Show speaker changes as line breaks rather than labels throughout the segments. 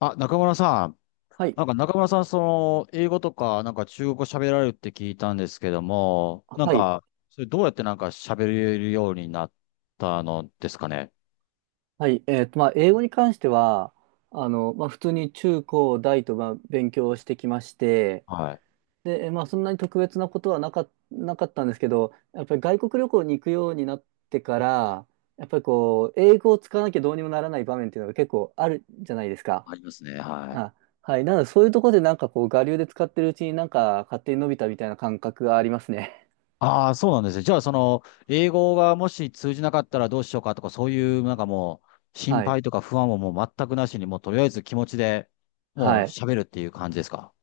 あ、中村さん。
はい。
中村さん、英語とか、中国語喋られるって聞いたんですけども、
はい。
それどうやって喋れるようになったのですかね。
はい。まあ、英語に関しては、あの、まあ、普通に中高大と、まあ、勉強してきまして、
はい。
で、まあ、そんなに特別なことはなかったんですけど、やっぱり外国旅行に行くようになってから、やっぱりこう、英語を使わなきゃどうにもならない場面っていうのが結構あるじゃないですか。
ありますね。は
あ、
い。
はい。なので、そういうところでなんかこう、我流で使ってるうちになんか勝手に伸びたみたいな感覚がありますね。
ああ、そうなんですね。じゃあ、英語がもし通じなかったらどうしようかとか、そういう、なんかもう、心
はい。
配とか不安をもう全くなしに、もうとりあえず気持ちでもう
はい。
喋るっていう感じですか。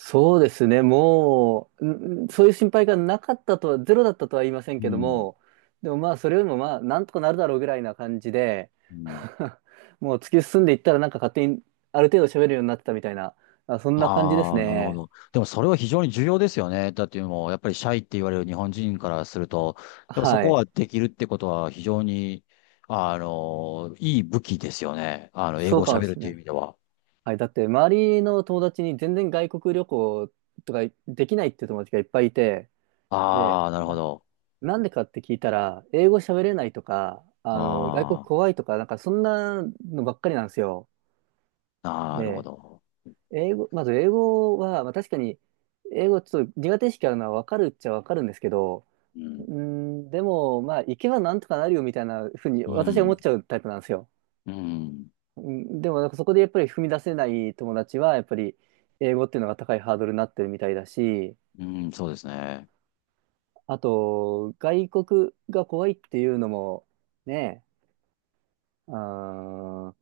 そうですね、もう、そういう心配がなかったとは、ゼロだったとは言いません
う
けど
ん。
も、でもまあ、それよりもまあ、なんとかなるだろうぐらいな感じで、
うん。
もう突き進んでいったら、なんか勝手にある程度喋るようになってたみたいな、あ、そんな感じです
ああ、なるほ
ね。
ど。でもそれは非常に重要ですよね。だってもう、やっぱりシャイって言われる日本人からすると、やっぱそ
は
こ
い。
はできるってことは非常に、いい武器ですよね。英
そ
語
う
を
かも
喋る
し
っ
れ
てい
な
う意
い。
味では。
はい。だって、周りの友達に全然外国旅行とかできないっていう友達がいっぱいいて、で、
ああ、なるほど。
なんでかって聞いたら、英語喋れないとか、あの、外国
あ
怖いとか、なんかそんなのばっかりなんですよ。
あ、なるほ
で、
ど。
英語、まず英語は、まあ確かに、英語ちょっと苦手意識あるのはわかるっちゃわかるんですけど、
う
う
ん。
ーん、でも、まあ、行けばなんとかなるよみたいなふうに
う
私は思っ
ん。
ちゃうタイプなんですよ。
うん。
うん、でも、なんかそこでやっぱり踏み出せない友達は、やっぱり英語っていうのが高いハードルになってるみたいだし、
うん、そうですね。
あと、外国が怖いっていうのも、ね、うん、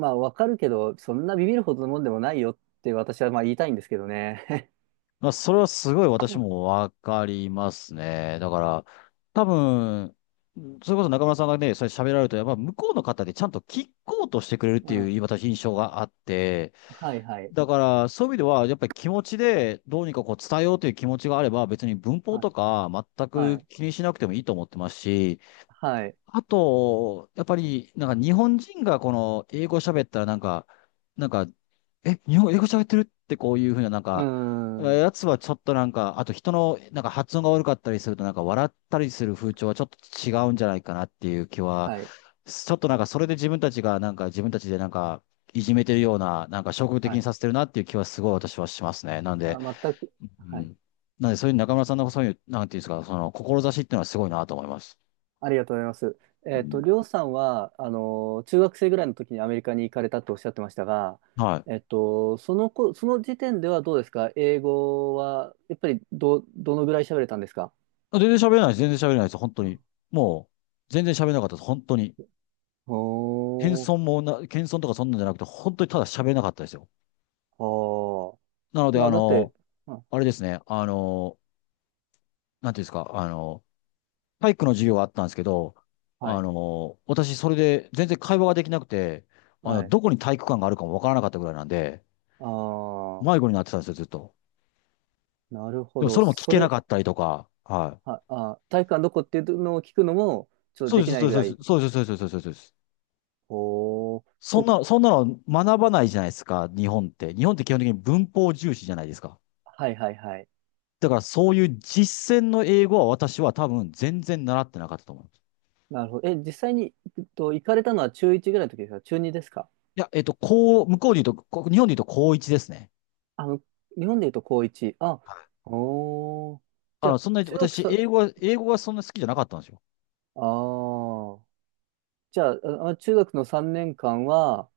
まあ、わかるけど、そんなビビるほどのもんでもないよって私はまあ言いたいんですけどね。
まあ、それはすごい私もわかりますね。だから、多分、それこそ中村さんがね、それ喋られると、やっぱ向こうの方でちゃんと聞こうとしてくれるっ
う
ていう、
ん。
私印象があって、
はいはい。
だから、そういう意味では、やっぱり気持ちでどうにかこう伝えようという気持ちがあれば、別に文法
はい。
とか全
は
く
い。
気にしなくてもいいと思ってますし、
はい。
あと、やっぱり、日本人がこの英語喋ったらなんか、え、日本英語喋ってるってこういうふうな
うーん。
やつはちょっとあと人の発音が悪かったりすると笑ったりする風潮はちょっと違うんじゃないかなっていう気は、
はい。
ちょっとそれで自分たちが自分たちでいじめてるような、消極的
は
に
い。
させてるなっていう気はすごい私はしますね。なんで、
あ、全く。
う
はい。
ん。なんでそういう中村さんのそういう、なんていうんですか、その志っていうのはすごいなと思います。
ありがとうございます。
うん
りょうさんは、あの、中学生ぐらいの時にアメリカに行かれたとおっしゃってましたが、
はい。
そのこ、その時点ではどうですか、英語は、やっぱりどのぐらい喋れたんですか？
全然喋れないです。全然喋れないです。本当
うん。
に。もう、全然喋れなかったです。本当に。
おー、
謙遜とかそんなんじゃなくて、本当にただ喋れなかったですよ。
あー。
なので、
まあ、だって、うん。
あれですね。なんていうんですか。体育の授業があったんですけど、
はい。
私、それで全然会話ができなくて、
はい。
どこに体育館があるかもわからなかったぐらいなんで、
あ
迷
あ、
子になってたんですよ、ずっと。
なるほ
でも、そ
ど。
れも聞けなかったりとか、はい。
は、あ、体育館どこっていうのを聞くのも、ちょっと
そう
で
で
き
す、
な
そ
い
う
ぐ
で
ら
す、
い。
そうです、そうです、そうです、そうです。そうです。
おー、
そんな、そんなの学ばないじゃないですか、日本って。日本って基本的に文法重視じゃないですか。
はいはいはい。
だからそういう実践の英語は私は多分全然習ってなかったと思います。
なるほど。え、実際に、行かれたのは中1ぐらいの時ですか、中2ですか？
いや、こう、向こうで言うと、日本で言うと高一ですね。
あの、日本で言うと高1。あ、おー。じゃあ、
そんなに
中学
私、
さ、
英語がそんな好きじゃなかったんですよ。
あー。じゃあ、ああ中学の3年間は、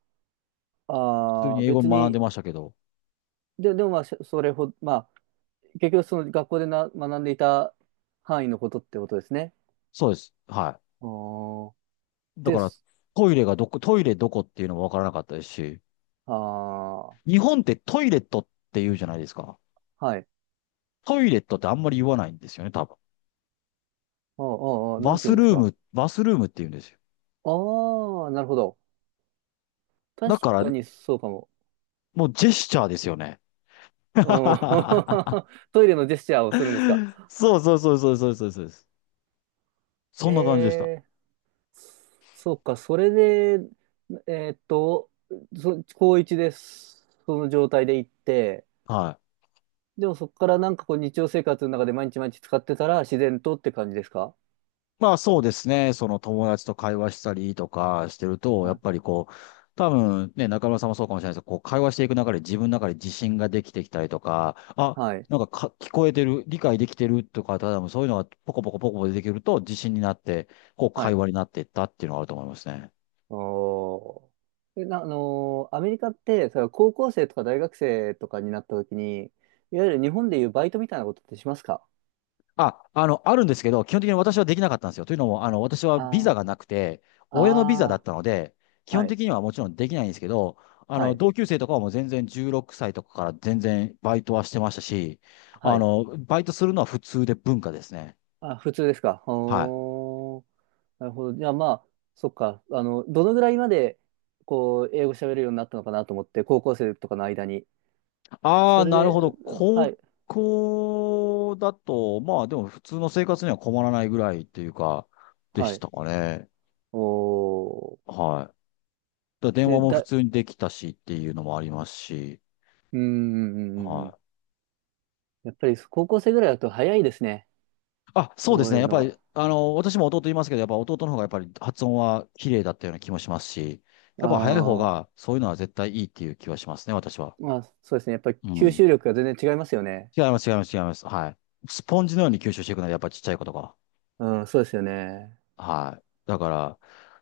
普通
あ
に
ー、
英語
別
学んで
に、
ましたけど。
で、でもまあ、それほど、まあ、結局その学校で学んでいた範囲のことってことですね。
そうです。は
あー
い。だ
で
から、
す。
トイレどこっていうのもわからなかったですし、
ああ、は
日本ってトイレットって言うじゃないですか。
い。
トイレットってあんまり言わないんですよね、多分。
あーあー、ああなんて言うんですか。
バスルームって言うんですよ。
ああ、なるほど。確
だから、
かにそうかも。
もうジェスチャーですよね。
あ ー トイレのジェスチャーをするんですか？
そうそうそうそうそうそうそうです。そ
へ
んな感じでした。
え、そうか。それで、えーっと、高一です。その状態で行って、
はい。
でもそこからなんかこう日常生活の中で毎日毎日使ってたら自然とって感じですか？
まあそうですね。その友達と会話したりとかしてると、
は
やっぱり
い。
こう、多分ね、中村さんもそうかもしれないですけど、こう会話していく中で自分の中で自信ができてきたりとか、あ、
はい。
聞こえてる、理解できてるとか、多分そういうのがポコポコポコポコ出てくると自信になって、こう
は
会
い。
話になっていったっていうのがあると思いますね。
おー。え、アメリカって、それは高校生とか大学生とかになった時に、いわゆる日本でいうバイトみたいなことってしますか？
あ、あるんですけど、基本的に私はできなかったんですよ。というのも、私はビザ
あ
がなくて、
あ、
親のビザだっ
あ
たので、
あ、
基
は
本
い、
的にはもちろんできないんですけど、
はい、
同級生とかはもう全然16歳とかから全然バイトはしてましたし、
はい。
バイトするのは普通で文化ですね。
あ、普通ですか。
はい。
おー、なるほど。じゃあまあ、そっか。あの、どのぐらいまで、こう、英語喋れるようになったのかなと思って、高校生とかの間に。
あ
そ
あ、
れ
なる
で、
ほど。
は
高
い、
校だと、まあでも普通の生活には困らないぐらいっていうか、で
は
し
い。
たかね。
おー。
はい。だから電
で、
話も普
だ、
通にできたしっていうのもありますし、
うん、うん、うん、う
は
ん。
い。
やっぱり高校生ぐらいだと早いですね、
あ、そうです
覚え
ね。
る
やっ
の
ぱり、
が。
私も弟いますけど、やっぱ弟の方がやっぱり発音は綺麗だったような気もしますし、やっぱ早い方
ああ、
がそういうのは絶対いいっていう気はしますね、私は。
まあそうですね。やっぱり
う
吸
ん。
収力が全然違いますよね。
違います、違います、違います。はい。スポンジのように吸収していくので、やっぱちっちゃいことが。
うん、そうですよね。
はい。だから、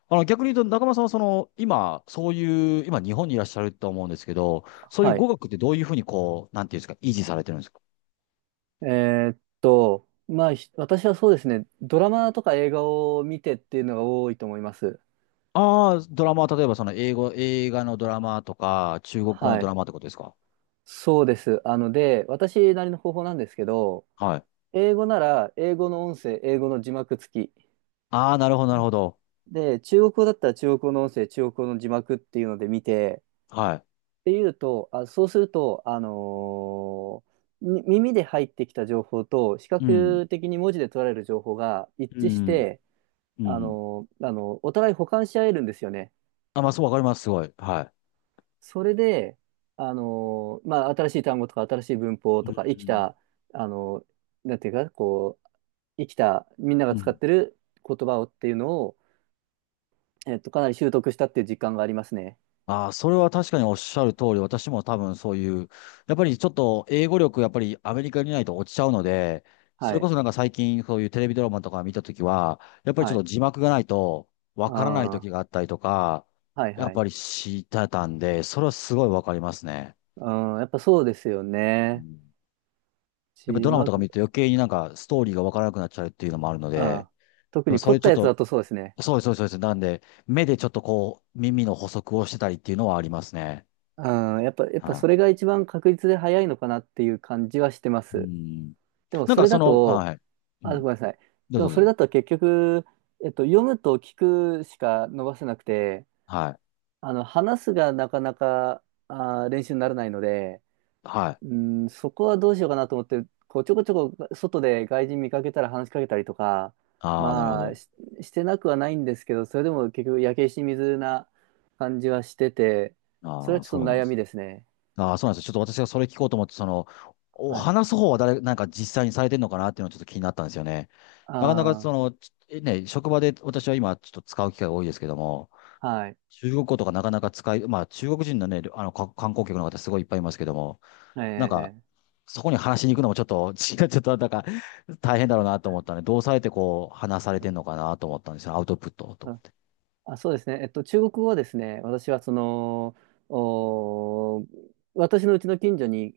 逆に言うと、中村さんはその、今、そういう、今日本にいらっしゃると思うんですけど、そういう
は
語
い。
学ってどういうふうにこう、なんていうんですか、維持されてるんですか？
えまあ私はそうですね、ドラマとか映画を見てっていうのが多いと思います。
ああー、ドラマは例えばその英語、映画のドラマとか、中国語の
は
ド
い。
ラマってことですか？
そうです。あので、私なりの方法なんですけど、
はい。
英語なら英語の音声、英語の字幕付き。
ああ、なるほど、なるほど。
で、中国語だったら中国語の音声、中国語の字幕っていうので見て、
は
っていうと、あ、そうすると、耳で入ってきた情報と、視
い。うん。
覚的に文字で取られる情報が
う
一致し
ん。
て、
う
あ
ん。
のーあのお互い補完し合えるんですよね。
あ、まあ、そう、わかります、すごい。は
それで、まあ、新しい単語とか、新しい文法
い。う
とか、生き
ん。
た、あのーなんていうか、こう、生きた、みんなが
う
使っ
ん。
てる言葉をっていうのを、かなり習得したっていう実感がありますね。
ああ、それは確かにおっしゃる通り、私も多分そういう、やっぱりちょっと英語力、やっぱりアメリカにいないと落ちちゃうので、そ
は
れこ
い。
そ最近そういうテレビドラマとか見たときは、やっぱりちょ
は
っと
い。
字幕がないとわからないときが
あ
あったりとか、
あ、はい
やっ
はい。
ぱり知ってたんで、それはすごいわかりますね。
うん、やっぱそうですよ
う
ね。
ん
字
やっぱドラマと
幕、
か見ると余計にストーリーがわからなくなっちゃうっていうのもあるので、
あ、特
でも
に
そ
凝
れ
っ
ち
た
ょっ
やつだ
と
とそうですね。
そうです、そうです、そうです。なんで、目でちょっとこう、耳の補足をしてたりっていうのはありますね。
うん、やっぱ、やっぱそ
は
れが一番確実で早いのかなっていう感じはしてま
い。う
す。
ん。
でもそれだと、
はい。う
あ、
ん。
ごめんなさい。
どう
でも
ぞど
そ
う
れ
ぞ。
だと結局、読むと聞くしか伸ばせなくて、
はい。
あの、話すがなかなか、あー、練習にならないので、
はい。
うん、そこはどうしようかなと思って、こうちょこちょこ外で外人見かけたら話しかけたりとか、
ああ、なるほ
まあ
ど。
し、してなくはないんですけど、それでも結局焼け石に水な感じはしてて、それ
あ
は
あ、
ちょ
そ
っ
う
と
なんで
悩み
す。
ですね。
ああ、そうなんです。ちょっと私がそれ聞こうと思って、お
はい。
話す方は誰、実際にされてるのかなっていうのはちょっと気になったんですよね。なかなか
あ
その、ね、職場で私は今ちょっと使う機会が多いですけども、
あ、はい。
中国語とかなかなか使い、まあ中国人のね、観光客の方すごいいっぱいいますけども、なんか、
ええ。
そこに話しに行くのもちょっと、ちょっと大変だろうなと思ったので、どうされてこう、話されてんのかなと思ったんですよ。アウトプットと思っ
あ、
て。
そうですね。中国語はですね、私はその、おー、私のうちの近所に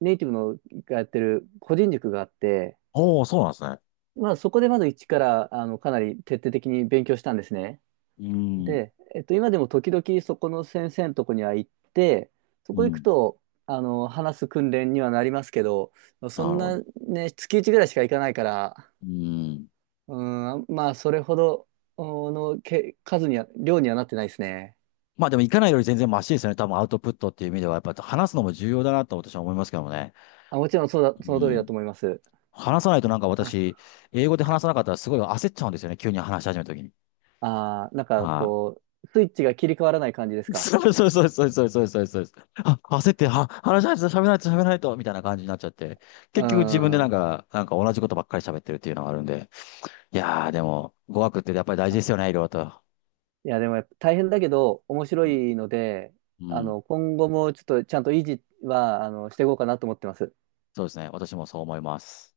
ネイティブのがやってる個人塾があって、
おー、そうなんですね。
まあ、そこでまず一から、あの、かなり徹底的に勉強したんですね。
うん。
で、今でも時々そこの先生のとこには行って、そ
う
こ行く
ん。
と、あの、話す訓練にはなりますけど、そ
な
ん
るほ
な
ど。
ね、月いちぐらいしか行かないから、
うん。
うん、まあ、それほどおのけ数には、量にはなってないですね。
まあでも行かないより全然マシですよね。多分アウトプットっていう意味では、やっぱり話すのも重要だなと私は思いますけどもね。
あ、もちろんそうだ、
う
その通りだ
ん。
と思います。
話さないとなんか
あ
私、英語で話さなかったらすごい焦っちゃうんですよね。急に話し始めた時に。
あー、なんか
はい
こう、スイッチが切り替わらない感じですか？
そうそうそうそうそうそうそうそう。あ、焦って、は、話しないと喋らないと喋らないと、みたいな感じになっちゃって。
う
結局自分でなん
ん。
か、なんか同じことばっかり喋ってるっていうのがあるんで。いやー、でも、語学ってやっぱり大
あ
事ですよね、いろいろと。
いや、でもやっぱ大変だけど、面白
うん。
いので、
う
あ
ん。
の、今後もちょっとちゃんと維持は、あの、していこうかなと思ってます。
そうですね。私もそう思います。